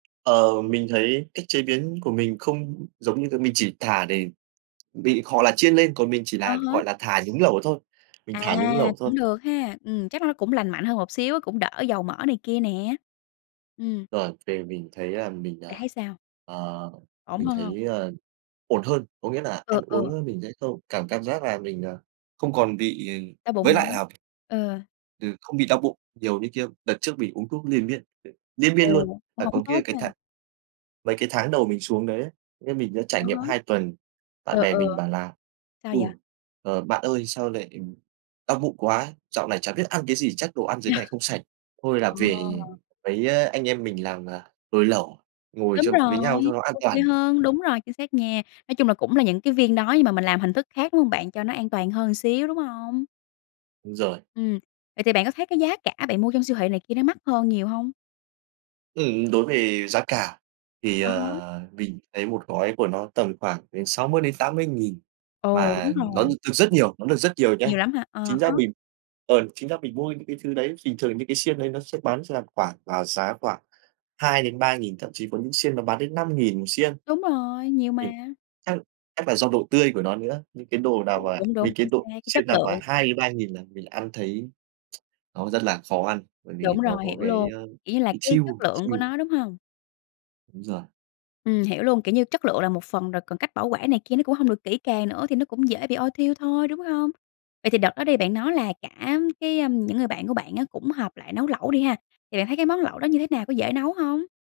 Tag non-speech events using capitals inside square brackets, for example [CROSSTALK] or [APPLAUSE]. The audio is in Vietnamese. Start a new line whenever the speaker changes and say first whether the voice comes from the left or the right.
right: Ờ, mình thấy cách chế biến của mình không giống như cái mình chỉ thả để bị hoặc là chiên lên còn mình chỉ
left: À
right: là,
left: há.
right: gọi là, thả nhúng lẩu thôi, mình
left: À,
right: thả nhúng lẩu thôi.
left: cũng được ha. Ừm, chắc là nó cũng lành mạnh hơn một xíu á, cũng đỡ dầu mỡ này kia nè. Ừm.
right: Rồi về mình thấy là mình,
left: Bạn
right: ờ,
left: thấy sao?
right: ờ,
left: Ổn
right: mình
left: hơn hông?
right: thấy, ờ, ổn hơn, có nghĩa là ăn
left: Ừ,
right: uống,
left: ừ.
right: ờ, mình sẽ không cảm cảm giác là mình, nờ, không còn bị, ừm,
left: Đau bụng
right: với
left: nữa.
right: lại là
left: Ừ.
right: ừ, không bị đau bụng nhiều như kia. Đợt trước mình uống thuốc liền miên, ừ, liên miên
left: Ồ!
right: luôn,
left: Cũng
right: phải
left: hổng
right: còn kia
left: tốt
right: cái
left: ha.
right: tháng mấy cái tháng đầu mình xuống đấy ấy, như mình đã trải
left: À
right: nghiệm
left: há.
right: 2 tuần, bạn
left: Ờ,
right: bè
left: ừ.
right: mình bảo là
left: Sao
right: "Ừ,
left: vậy?
right: ờ, bạn ơi sao lại, ừm, đau bụng quá! Dạo này chả biết ăn cái gì chắc đồ ăn dưới
left: Yeah.
right: này không sạch, thôi là
left: Ờ.
right: về mấy, à, anh em mình làm, à, nồi lẩu ngồi
left: Đúng
right: châm với
left: rồi,
right: nhau cho nó
left: thấy
right: an
left: ô kê
right: toàn."
left: hơn,
right: Á.
left: đúng rồi chính xác nha. Nói chung là cũng là những cái viên đó nhưng mà mình làm hình thức khác, đúng hông bạn, cho nó an toàn hơn xíu, đúng hông?
right: Đúng rồi.
left: Ừm, vậy thì bạn có thấy cái giá cả bạn mua trong siêu thị này kia nó mắc hơn nhiều hông?
right: Ừm, đối về giá cả thì,
left: À há.
right: ờ, mình thấy 1 gói của nó tầm khoảng đến 60.000-80.000
left: Ồ! Đúng
right: mà nó
left: rồi.
right: được được rất nhiều, nó được rất nhiều nhá.
left: Nhiều lắm hả? À
right: Chính ra
left: há.
right: mình ờ, chính ra mình mua những cái thứ đấy bình thường những cái xiên đấy nó sẽ bán ra khoảng vào giá khoảng 2.000-3.000 thậm chí có những xiên nó bán đến 5.000 1 xiên.
left: Đúng rồi, nhiều
right: Ừm,
left: mà.
right: chắc chắc là do độ tươi của nó nữa, những cái đồ
left: Ờ,
right: nào mà
left: đúng,
right: mấy
left: đúng,
right: cái
left: chính
right: đồ
left: xác cái chất
right: chiên nào
left: lượng.
right: mà 2.000-3.000 là mình ăn thấy [TSK] nó rất là khó ăn bởi vì
left: Đúng
right: nó
left: rồi,
right: có
left: hiểu
right: cái,
left: luôn,
right: ơ,
left: kiểu như là,
right: bị
left: cái
right: chiêu,
left: chất
right: ồ, bị
left: lượng của
right: chiêu.
left: nó, đúng hông?
right: Đúng rồi.
left: Ừm, hiểu luôn, kiểu như, chất lượng là một phần rồi còn cách bảo quản này kia nó cũng hông được kỹ càng nữa thì nó cũng dễ bị ôi thiu thôi, đúng hông? Vậy thì đợt đó đi bạn nói là cả, cái ưm, những người bạn của bạn á cũng họp lại nấu lẩu đi ha, thì bạn thấy cái món lẩu đó như thế nào, có dễ nấu hông?